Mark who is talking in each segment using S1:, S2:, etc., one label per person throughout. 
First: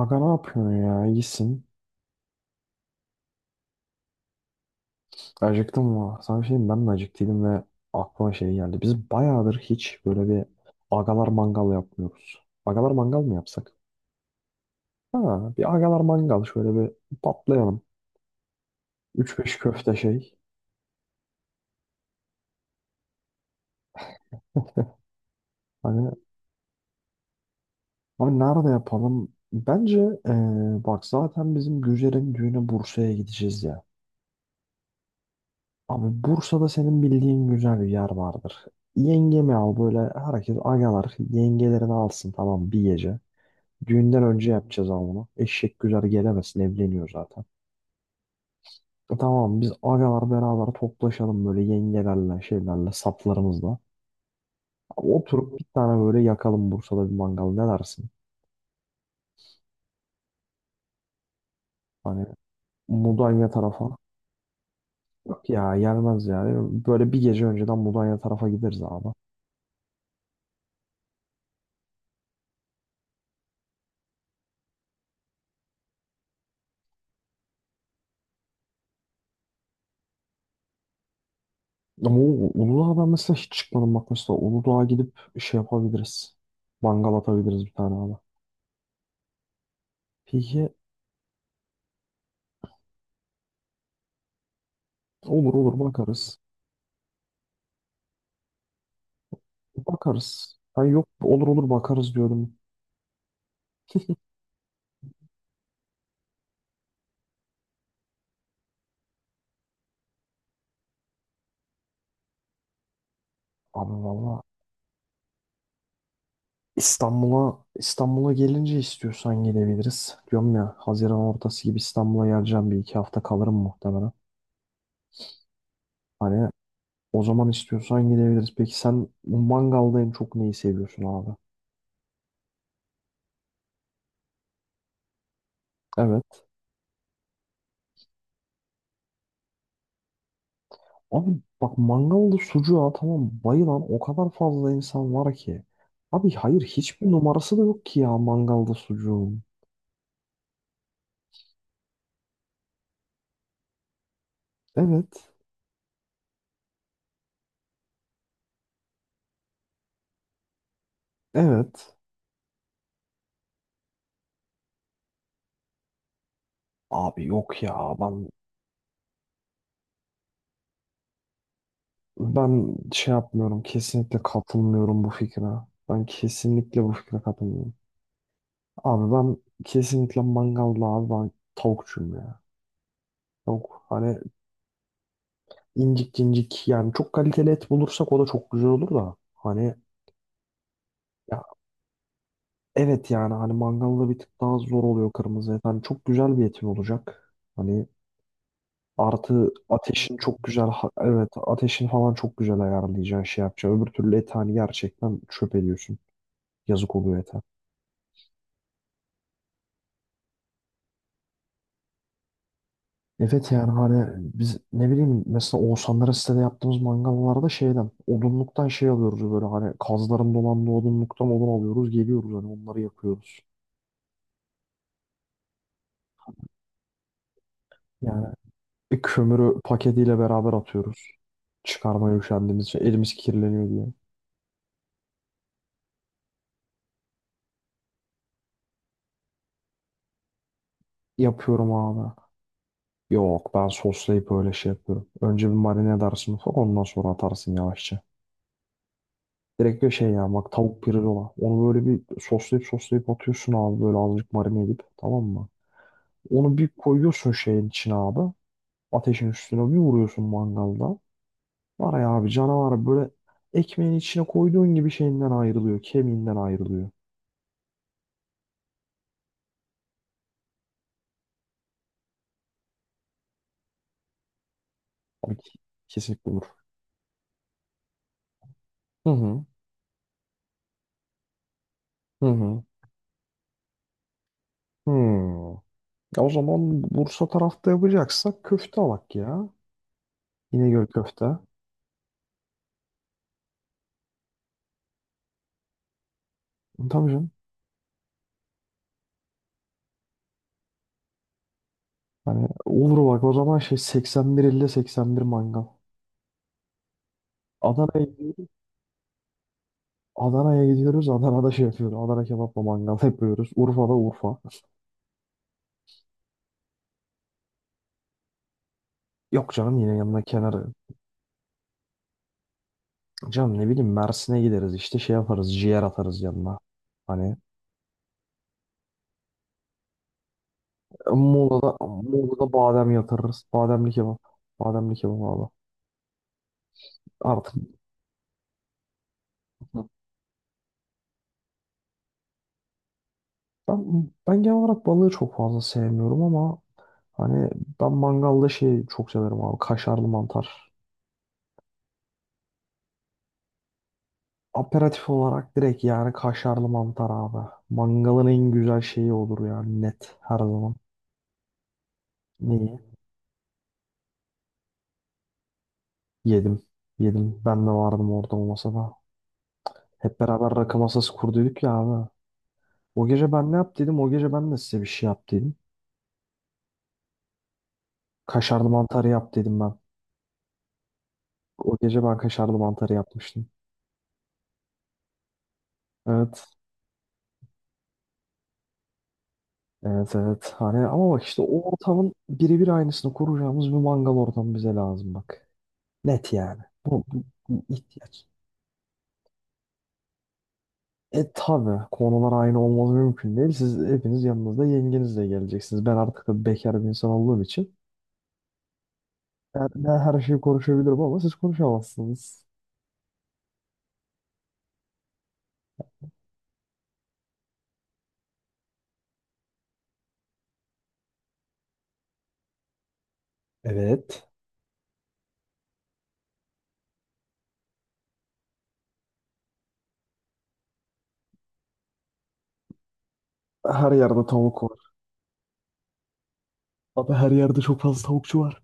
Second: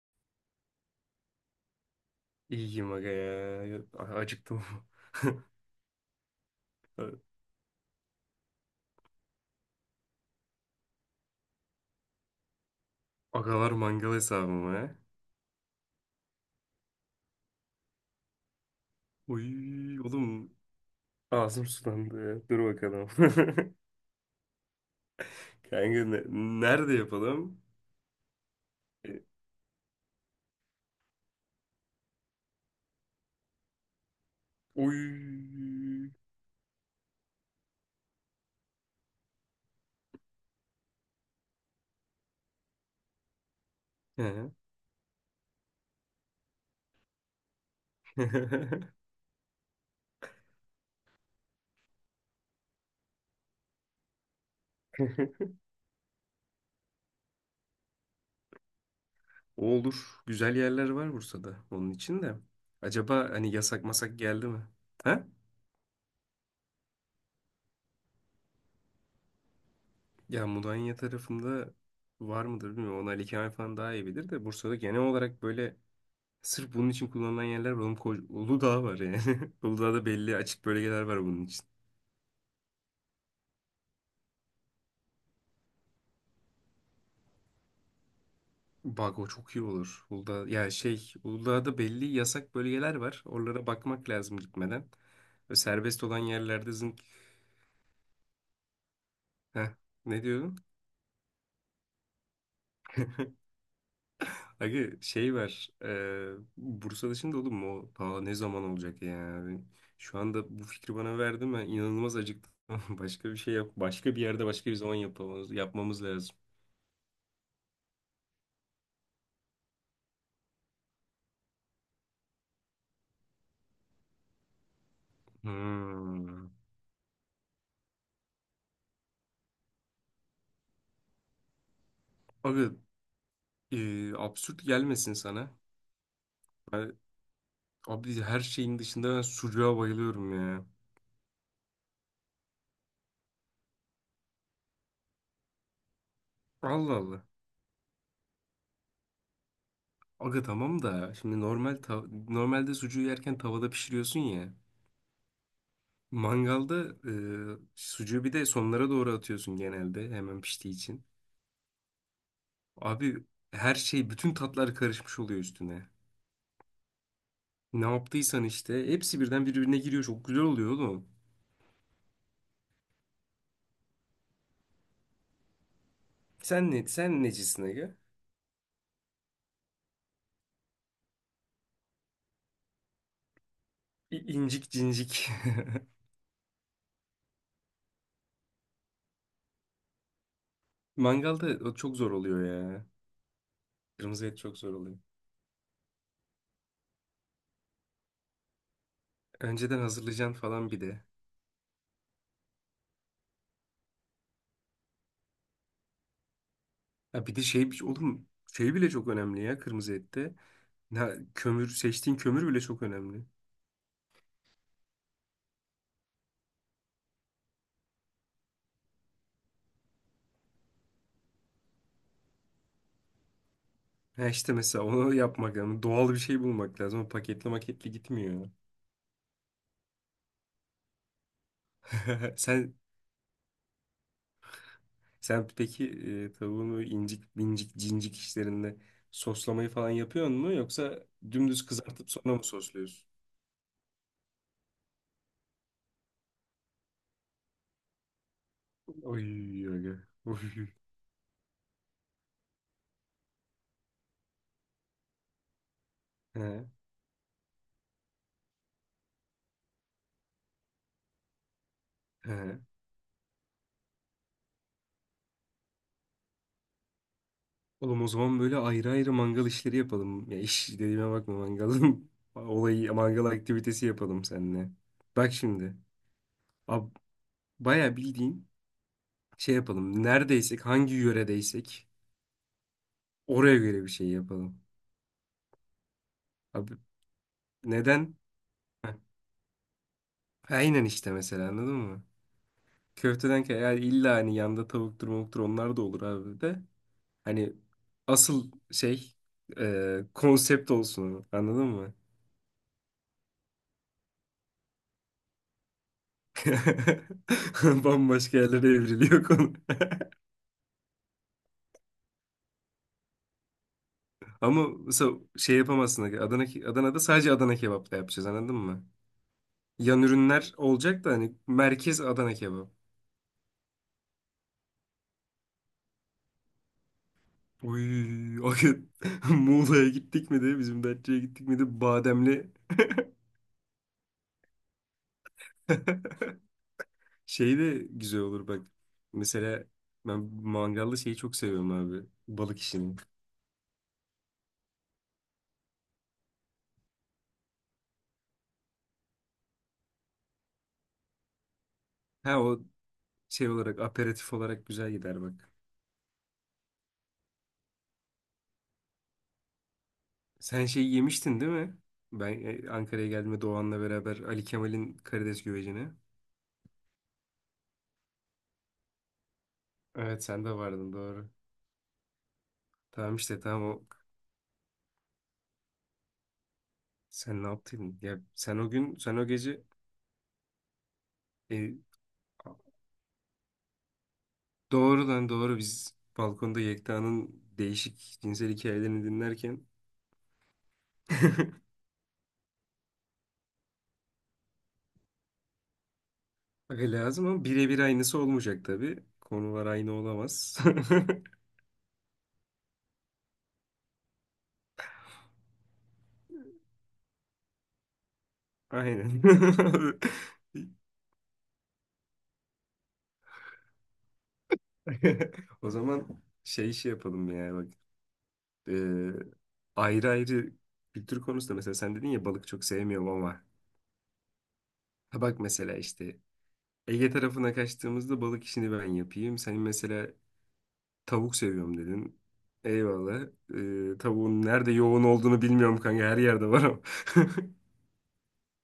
S1: Aga ne yapıyorsun ya? İyisin.
S2: İyiyim aga ya. Acıktım.
S1: Acıktım mı? Sana bir şey diyeyim, ben de acıktıydım ve aklıma şey geldi. Biz bayağıdır hiç böyle bir agalar mangal yapmıyoruz. Agalar mangal mı
S2: Agalar
S1: yapsak?
S2: mangal hesabıma. Ha.
S1: Ha, bir agalar mangal şöyle bir patlayalım. Üç beş köfte
S2: Uy
S1: şey.
S2: oğlum, ağzım sulandı ya. Dur bakalım. Kanka
S1: Hani
S2: nerede yapalım?
S1: abi nerede
S2: E,
S1: yapalım? Bence ee, bak zaten bizim Güzel'in düğüne Bursa'ya gideceğiz ya.
S2: Uy.
S1: Abi Bursa'da senin bildiğin güzel bir yer vardır. Yengemi al, böyle herkes agalar yengelerini alsın, tamam, bir gece. Düğünden
S2: He.
S1: önce yapacağız ama bunu. Eşek güzel gelemesin, evleniyor zaten. E tamam, biz agalar beraber toplaşalım böyle yengelerle şeylerle saplarımızla. Oturup bir tane böyle yakalım Bursa'da bir mangal, ne dersin?
S2: Olur. Güzel yerler var Bursa'da. Onun için
S1: Hani
S2: de. Acaba
S1: Mudanya
S2: hani yasak
S1: tarafa.
S2: masak geldi mi? Ha?
S1: Yok ya, gelmez yani. Böyle bir gece önceden Mudanya tarafa gideriz abi.
S2: Ya Mudanya tarafında var mıdır bilmiyorum. Onu Ali Kemal falan daha iyi bilir de Bursa'da genel olarak böyle sırf bunun için kullanılan yerler var. Oğlum koca, Uludağ var yani. Uludağ'da belli açık bölgeler var bunun için.
S1: Ama o Uludağ'a ben mesela hiç çıkmadım, bak mesela Uludağ'a gidip şey yapabiliriz. Mangal atabiliriz bir tane abi.
S2: Bak, o çok iyi olur. Uludağ,
S1: Peki,
S2: yani şey, Uludağ'da belli yasak bölgeler var. Oralara bakmak lazım gitmeden.
S1: olur
S2: Böyle
S1: olur
S2: serbest olan
S1: bakarız.
S2: yerlerde zınk. Heh, ne
S1: Bakarız.
S2: diyordun?
S1: Ha yok, olur olur bakarız diyorum.
S2: Aga şey var. Bursa dışında oğlum mu? O? Aa, ne zaman olacak ya? Yani şu anda bu fikri bana verdi. Ben inanılmaz acıktım. Başka bir şey yap.
S1: Abi
S2: Başka bir
S1: valla
S2: yerde başka bir zaman yapmamız lazım.
S1: İstanbul'a gelince istiyorsan gelebiliriz. Diyorum ya, Haziran ortası gibi İstanbul'a geleceğim, bir iki hafta kalırım muhtemelen. Hani
S2: Hmm.
S1: o zaman istiyorsan gidebiliriz. Peki sen bu mangalda en çok neyi seviyorsun abi?
S2: Abi, absürt gelmesin sana.
S1: Evet.
S2: Ben, abi her şeyin dışında ben sucuğa bayılıyorum ya.
S1: Abi bak, mangalda sucuğa tamam, bayılan o kadar fazla insan var ki. Abi hayır,
S2: Allah
S1: hiçbir
S2: Allah.
S1: numarası da yok ki ya mangalda sucuğun.
S2: Aga tamam da şimdi normalde sucuğu yerken tavada pişiriyorsun ya.
S1: Evet.
S2: Mangalda sucuğu bir de sonlara doğru atıyorsun genelde hemen piştiği için.
S1: Evet.
S2: Abi her şey, bütün tatlar karışmış oluyor üstüne.
S1: Abi yok
S2: Ne
S1: ya, ben
S2: yaptıysan işte hepsi birden birbirine giriyor, çok güzel oluyor oğlum.
S1: Ben şey yapmıyorum. Kesinlikle katılmıyorum bu fikre. Ben
S2: Sen ne,
S1: kesinlikle bu fikre
S2: necisin
S1: katılmıyorum.
S2: aga?
S1: Abi ben kesinlikle mangalda, abi ben tavukçuyum ya. Tavuk hani
S2: İncik cincik.
S1: incik incik, yani çok kaliteli et bulursak o da çok güzel olur da. Hani ya
S2: Mangalda o çok zor oluyor ya.
S1: evet, yani hani mangalda bir
S2: Kırmızı et
S1: tık daha
S2: çok zor
S1: zor
S2: oluyor.
S1: oluyor kırmızı et. Hani çok güzel bir etin olacak. Hani artı
S2: Önceden
S1: ateşin
S2: hazırlayacaksın
S1: çok güzel
S2: falan bir de.
S1: evet, ateşin falan çok güzel ayarlayacaksın, şey yapacaksın. Öbür türlü et hani gerçekten çöp ediyorsun. Yazık oluyor
S2: Ya
S1: et.
S2: bir de şey oğlum, şey bile çok önemli ya kırmızı ette. Ya kömür, seçtiğin kömür bile çok önemli.
S1: Evet, yani hani biz ne bileyim, mesela Oğuzhanlara sitede yaptığımız mangallarda şeyden, odunluktan şey alıyoruz, böyle hani kazların dolandığı odunluktan odun alıyoruz geliyoruz, hani onları yakıyoruz.
S2: Ha işte, mesela onu yapmak lazım. Doğal bir şey bulmak lazım. O paketli maketli
S1: Yani
S2: gitmiyor.
S1: kömürü paketiyle beraber atıyoruz. Çıkarmaya üşendiğimiz
S2: Sen
S1: için, elimiz kirleniyor diye.
S2: sen peki, tavuğun böyle incik bincik, cincik işlerinde soslamayı falan yapıyor mu, yoksa dümdüz
S1: Yapıyorum
S2: kızartıp
S1: abi.
S2: sonra mı sosluyorsun?
S1: Yok, ben soslayıp öyle şey yapıyorum. Önce bir marine edersin ufak, ondan sonra atarsın yavaşça.
S2: Oy,
S1: Direkt
S2: oy,
S1: bir
S2: oy.
S1: şey ya, bak tavuk pirzola. Onu böyle bir soslayıp soslayıp atıyorsun abi, böyle azıcık marine edip, tamam mı?
S2: He,
S1: Onu bir koyuyorsun şeyin içine abi. Ateşin üstüne bir vuruyorsun mangalda. Var ya abi,
S2: he.
S1: canavar, böyle ekmeğin içine koyduğun gibi şeyinden ayrılıyor. Kemiğinden ayrılıyor.
S2: Oğlum, o zaman böyle ayrı ayrı mangal işleri yapalım. Ya iş dediğime bakma, mangalın olayı, mangal aktivitesi yapalım seninle. Bak
S1: Abi
S2: şimdi.
S1: kesinlikle olur.
S2: Ab, bayağı bildiğin
S1: Hı hı.
S2: şey yapalım. Neredeysek, hangi yöredeysek
S1: Hı hı.
S2: oraya göre bir şey yapalım.
S1: Hı. Ya o
S2: Abi
S1: zaman Bursa tarafta
S2: neden?
S1: yapacaksak köfte
S2: Heh,
S1: alak ya.
S2: aynen
S1: İnegöl
S2: işte,
S1: köfte.
S2: mesela anladın mı? Köfteden kay yani, illa hani yanda tavuktur mavuktur onlar da olur abi de.
S1: Tabii canım.
S2: Hani asıl şey, konsept olsun o, anladın mı?
S1: Hani olur bak, o zaman şey 81 50 81 mangal. Adana'ya
S2: Bambaşka
S1: gidiyoruz.
S2: yerlere evriliyor konu.
S1: Adana'ya gidiyoruz. Adana'da şey yapıyoruz. Adana kebapla mangal yapıyoruz. Urfa'da Urfa.
S2: Ama mesela şey yapamazsın. Adana'da sadece Adana kebap da yapacağız, anladın mı?
S1: Yok canım, yine
S2: Yan
S1: yanına
S2: ürünler
S1: kenarı.
S2: olacak da hani, merkez Adana kebap.
S1: Canım ne bileyim, Mersin'e gideriz işte şey yaparız, ciğer atarız yanına. Hani
S2: Uy, o gün Muğla'ya gittik mi de bizim Datça'ya gittik mi
S1: Muğla'da,
S2: de bademli
S1: Muğla'da badem yatırırız. Bademli kebap. Bademli kebap abi. Artık
S2: şey de güzel olur bak. Mesela ben mangallı şeyi çok seviyorum abi. Balık işini.
S1: ben genel olarak balığı çok fazla sevmiyorum ama hani ben mangalda şeyi çok severim abi, kaşarlı mantar.
S2: Ha, o şey olarak, aperatif olarak güzel
S1: Aperatif
S2: gider bak.
S1: olarak direkt yani, kaşarlı mantar abi. Mangalın en güzel şeyi olur yani, net, her
S2: Sen
S1: zaman.
S2: şey yemiştin değil mi? Ben
S1: Neyi?
S2: Ankara'ya geldiğimde Doğan'la beraber Ali Kemal'in karides güvecini.
S1: Yedim. Yedim. Ben de vardım orada, o masada. Hep
S2: Evet, sen de
S1: beraber rakı
S2: vardın,
S1: masası
S2: doğru.
S1: kurduyduk ya abi. O
S2: Tamam
S1: gece
S2: işte,
S1: ben ne
S2: tamam
S1: yap
S2: o.
S1: dedim? O gece ben de size bir şey yap dedim.
S2: Sen ne yaptın? Ya sen
S1: Kaşarlı
S2: o gün,
S1: mantarı
S2: o
S1: yap dedim
S2: gece
S1: ben.
S2: e,
S1: O gece ben kaşarlı mantarı yapmıştım.
S2: doğru lan, doğru, biz
S1: Evet.
S2: balkonda Yekta'nın değişik cinsel hikayelerini dinlerken
S1: Evet evet. Hani ama bak işte, o ortamın birebir aynısını kuracağımız bir mangal ortamı bize lazım bak. Net yani.
S2: aga
S1: Bu, bu,
S2: lazım, ama
S1: bu
S2: birebir aynısı
S1: ihtiyaç.
S2: olmayacak tabii. Konular aynı olamaz.
S1: E tabi konular aynı olmaz, mümkün değil. Siz hepiniz yanınızda yengenizle geleceksiniz. Ben artık da bekar bir insan olduğum için
S2: Aynen.
S1: ben her şeyi konuşabilirim ama siz konuşamazsınız.
S2: O zaman şey yapalım ya bak. e, Ayrı ayrı kültür konusunda, mesela sen dedin ya balık çok sevmiyorum ama,
S1: Evet.
S2: ha bak mesela işte, Ege tarafına kaçtığımızda balık işini ben yapayım. Sen mesela tavuk seviyorum dedin. Eyvallah.
S1: Her yerde
S2: Tavuğun
S1: tavuk
S2: nerede
S1: var.
S2: yoğun olduğunu bilmiyorum kanka, her yerde var ama.
S1: Abi her yerde çok fazla tavukçu var.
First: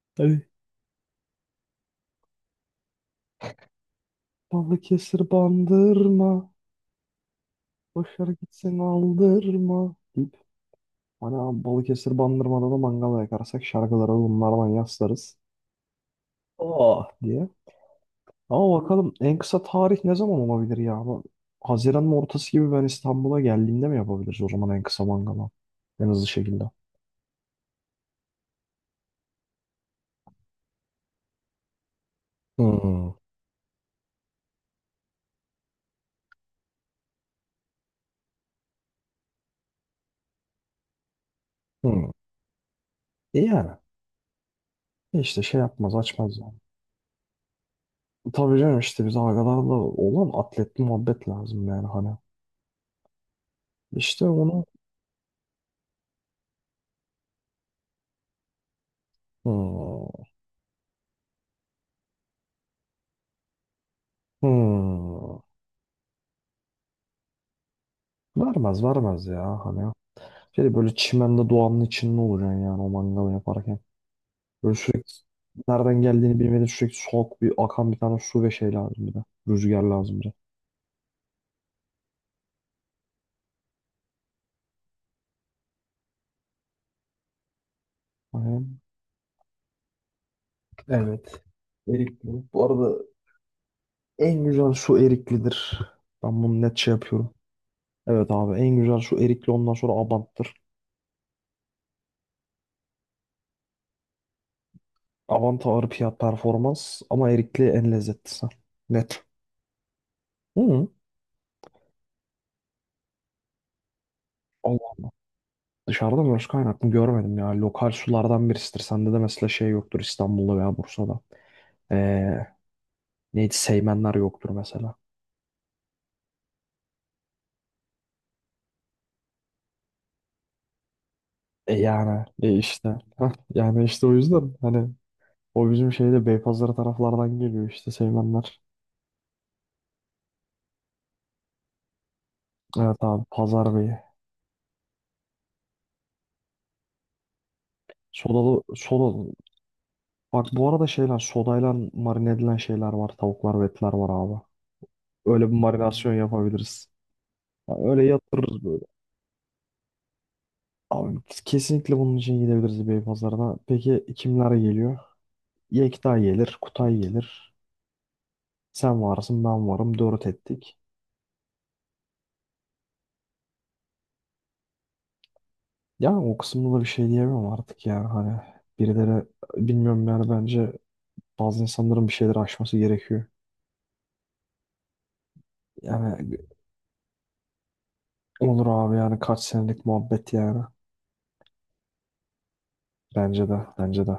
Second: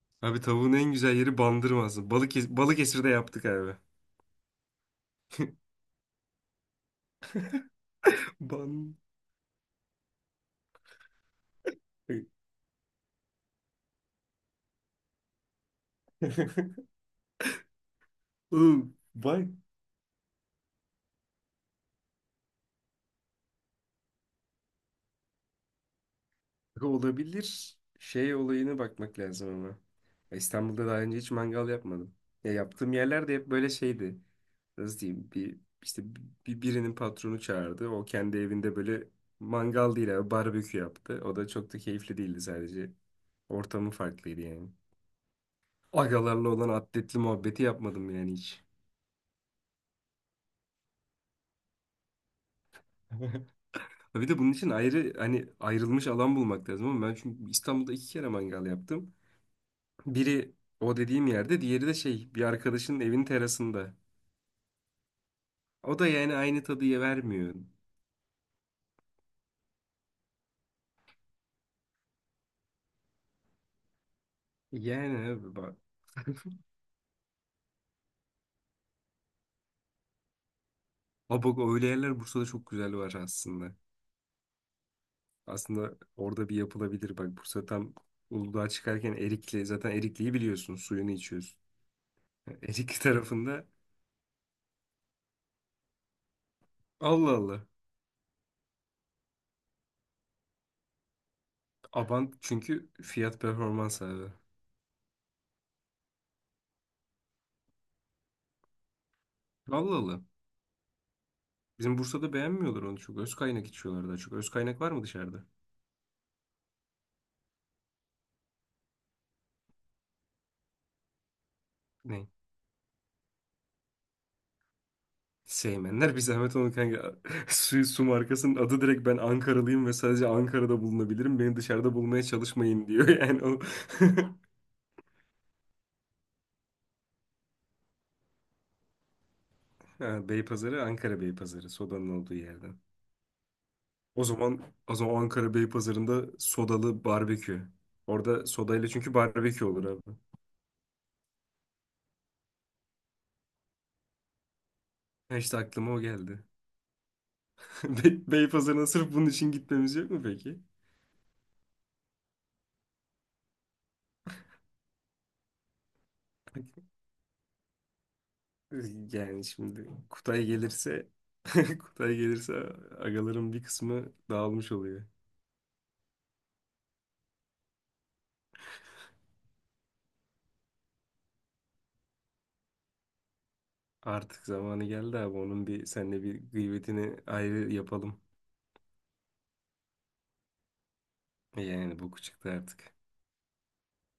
S2: Abi,
S1: Hani
S2: tavuğun en güzel yeri Bandırma'sı. Balık Balıkesir'de yaptık abi.
S1: Balıkesir bandırma. Boşver gitsin,
S2: Ban.
S1: aldırma. Deyip hani abi Balıkesir bandırmada da mangal yakarsak, şarkıları bunlardan yaslarız. Oh diye. Ama
S2: Oğlum
S1: bakalım en
S2: bak,
S1: kısa tarih ne zaman olabilir ya? Bu Haziran'ın ortası gibi ben İstanbul'a geldiğimde mi yapabiliriz o zaman en kısa mangalı? En hızlı şekilde.
S2: olabilir. Şey olayına bakmak lazım ama. Ya İstanbul'da daha önce hiç mangal yapmadım. Ya yaptığım
S1: Hmm.
S2: yerler de hep böyle şeydi. Nasıl diyeyim? Bir işte, birinin patronu çağırdı. O kendi evinde böyle mangal değil abi, barbekü yaptı. O da çok da
S1: Hmm.
S2: keyifli değildi sadece.
S1: E yani.
S2: Ortamı farklıydı yani.
S1: E işte şey yapmaz açmaz ya.
S2: Agalarla olan atletli muhabbeti yapmadım yani
S1: Tabii
S2: hiç.
S1: canım, işte biz agalarla olan atletli muhabbet lazım yani hani. İşte
S2: Bir de bunun
S1: onu
S2: için ayrı, hani ayrılmış alan bulmak lazım ama, ben çünkü İstanbul'da iki kere mangal yaptım.
S1: hmm,
S2: Biri o dediğim yerde, diğeri de şey, bir arkadaşının evin terasında.
S1: hmm,
S2: O da yani aynı tadıya vermiyor.
S1: vermez vermez ya hani. Şey böyle çimende, doğanın içinde olacaksın yani o mangalı yaparken. Böyle sürekli
S2: Yani abi bak.
S1: nereden geldiğini bilmeden, sürekli soğuk bir akan bir tane su ve şey lazım bir de. Rüzgar lazım bir de.
S2: Ama bak, öyle yerler Bursa'da çok güzel var aslında. Aslında orada bir yapılabilir bak. Bursa tam Uludağ'a
S1: Hani,
S2: çıkarken Erikli, zaten Erikli'yi biliyorsun, suyunu
S1: evet.
S2: içiyorsun.
S1: Erikli.
S2: Yani
S1: Bu
S2: Erikli
S1: arada
S2: tarafında.
S1: en güzel su eriklidir. Ben bunu net şey yapıyorum.
S2: Allah Allah.
S1: Evet abi, en güzel su erikli, ondan sonra abanttır.
S2: Abant çünkü fiyat performans abi.
S1: Avanta ağır fiyat performans ama erikli en lezzetlisi. Net.
S2: Allah Allah.
S1: Hı.
S2: Bizim Bursa'da beğenmiyorlar onu çok. Öz kaynak içiyorlar daha çok. Öz kaynak var
S1: Allah,
S2: mı dışarıda?
S1: dışarıda mı? Başka kaynaklı görmedim ya. Lokal sulardan birisidir. Sende de mesela şey yoktur İstanbul'da veya Bursa'da.
S2: Ne?
S1: Ee, neydi, Seymenler yoktur mesela.
S2: Seymenler bir zahmet onu kanka. Su markasının adı direkt, ben Ankaralıyım ve sadece Ankara'da bulunabilirim, beni
S1: E
S2: dışarıda bulmaya
S1: yani, e
S2: çalışmayın
S1: işte.
S2: diyor
S1: Hah,
S2: yani o.
S1: yani işte o yüzden hani o bizim şeyde Beypazarı taraflardan geliyor işte, Seymenler.
S2: Ha, Beypazarı, Ankara Beypazarı sodanın olduğu yerden.
S1: Evet abi, Pazar Bey'i.
S2: O zaman o zaman Ankara Beypazarı'nda sodalı barbekü. Orada
S1: Sodalı
S2: sodayla çünkü
S1: soda.
S2: barbekü olur abi.
S1: Bak, bu arada şeyler sodayla marine edilen şeyler var. Tavuklar ve etler var abi.
S2: Ha
S1: Öyle bir
S2: işte, aklıma o
S1: Marinasyon
S2: geldi.
S1: yapabiliriz. Yani öyle yatırırız böyle.
S2: Beypazarı'na sırf bunun için gitmemiz yok mu peki?
S1: Abi kesinlikle bunun için gidebiliriz Beypazarı'na. Peki kimler geliyor? Yekta gelir, Kutay gelir. Sen varsın,
S2: Yani
S1: ben
S2: şimdi
S1: varım. Dört
S2: Kutay
S1: ettik.
S2: gelirse Kutay gelirse agaların bir kısmı dağılmış oluyor.
S1: Yani o kısımda da bir şey diyemem artık yani. Hani birileri, bilmiyorum yani, bence bazı insanların bir şeyleri aşması gerekiyor.
S2: Artık zamanı geldi abi. Onun bir seninle
S1: Yani
S2: bir gıybetini ayrı yapalım.
S1: olur abi, yani kaç senelik muhabbet yani.
S2: Yani bu küçüktü artık.
S1: Bence de, bence de.